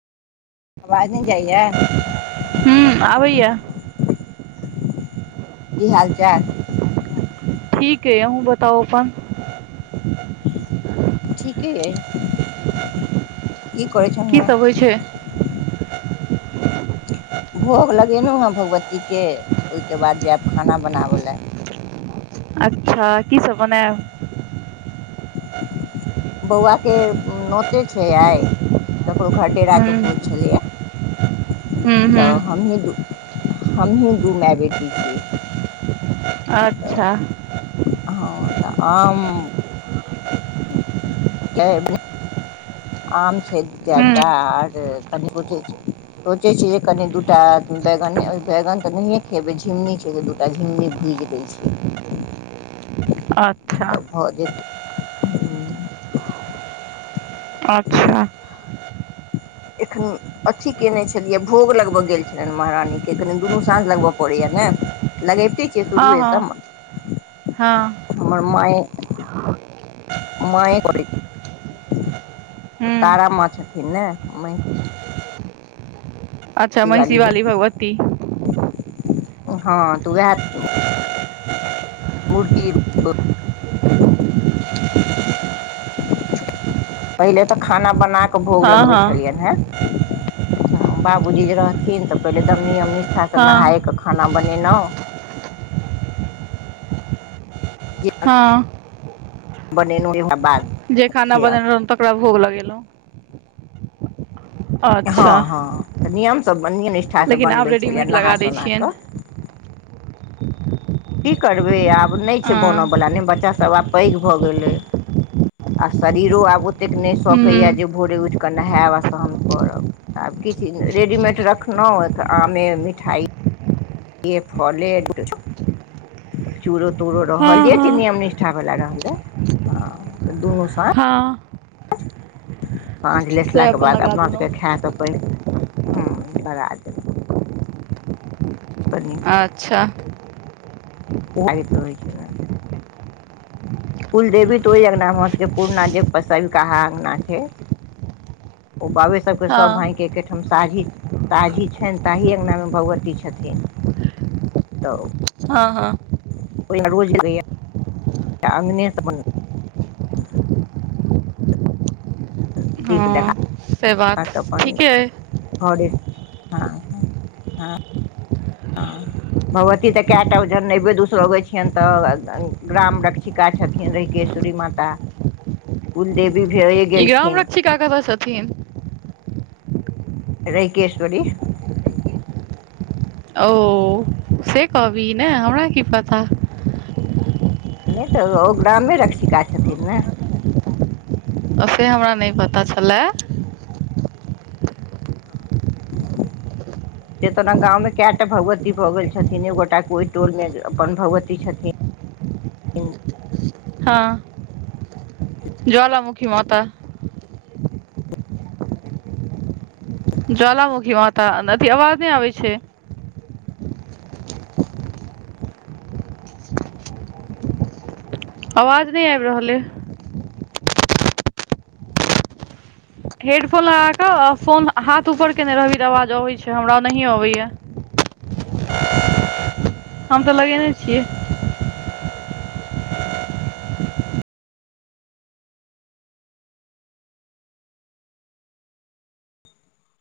आवाज नहि जाइया हूँ आबैया। की हाल चाल ठीक ऐ औहूँ बताउ अपन। ठीके अइ। की करै छलहुँ की हेँ सब होइ छैय। भोग लगेलहुँ हेँ भगवतीके ओहिके बाद जायब खाना बनाब लए। अच्छा की सब बनएब। बौआ के नोते छै आइ। ककरो घरडेराके भोज हूँ छलैया हूँ हूँ तऽ हमही दू हमही दू माय बेटी छीयै। अच्छा। हँ तऽ आम। [unintelligible] आम छैय चारि हूँ टा आर कनि सोचय छी। सोचय छी जे कनि दूटा बैगन, बैगन तऽ नहिए खेबै झिमनी छैय जे दू तऽ झिमनी भुजि दै छीयै। अच्छा। हूँ। अच्छा। एखन अथी कयने छलियै, भोग लगब गेल छलियनि महारानीके, कनि दुनू साँझ लगबय पड़ैया ने। लगैबते हँ हँ हँ। [unintelligible] हमर माँए। माँए करै ओ हूँ तारा माँ छथिन ने माँए। अच्छा वाली महिषीवाली भगवती। हँ तऽ ओहए। मूर्ति। पहिले तऽ खाना बना कऽ भोग हँ लगबै हँ छलियनि हेँ। बाबूजी जे रहथिन तऽ पहिले एकदम नियम निष्ठासँ हँ नहायके खाना बनेनहुँ। जे। [unintelligible] हँ। बनेनहूँ बाद। जे खाना खेलक बनेने रहौ तकरा भोग लगेलहुँ। हँ अच्छा हँ तऽ नियमसँ नियम निष्ठासँ लेकिन आब बनबै छलियए रेडीमेड नहा लगा दै सोना कऽ। छियनि [unintelligible] की करबै आब नहि छै हँ बनयवला नहि बच्चासभ आब पैघ भऽ गेलै। आ शरीरो आब ओतेक नहि हूँ सकैया जे भोरे उठि क के नहायब आ तहन करब आब किछु रेडीमेड रखलहुँ आमे मिठाइ। ये फले। चूरो तूड़ो रहल हँ जे चीज नियम हँ निष्ठा वला रहलै। हँऽ त दुनू साँझ। हाँ। साँझ से लेसलाके अपन बाद लगा अपना देलहुँ सभके खाए स पहि। हूँ भरा देब पन्नी। अच्छा। उघारैत रहै छै न। कुल देवी तऽ ओहि अंगना हमर सबके पुरना जे सैबीकहा अंगना छै। ओ बाबे सबके हँ सब भायके। एकेहिठाम साझी साझी छनि ताहि अगंनामे भगवती छथिन। तऽ। हँ हँ। ओ रोज अने सम [unintelligible] दिप देखा हँ से बात त अपन ठीके अइ घरे ह- हँ। भगवती तऽ कए टा ओ जन नहिबे दोसर अबै छियनि तऽ ग्राम रक्षिका छथिन। र केेश्वरी माता। [unintelligible] कुल देवी भे ई ग्राम रक्षिका कतऽ छथिन। रैिकेश्वरी। ओ से कहबी ने हमरा की पता। नहि तऽ ओ ग्रामे रक्षिका छथिन ने। ओ से हमरा नहि पता छलए। आ [unintelligible] से तोरा गांव में केटा भगवती भऽ गेल छथिन एक गोटा के ओहि टोल मे अपन भगवती छथिन। हँ ज्वालमुखी माता। ज्वालामुखी माता, अथी आवाज नहि आबै छै। आवाज नहि आबि रहल अइ। हेडफोन लगा कऽ, आ फोन हाथ ऊपर केने रहबी तऽ आवाज अबैत छै, हमरा नहियए अबैया। हम तऽ लगेने छियै।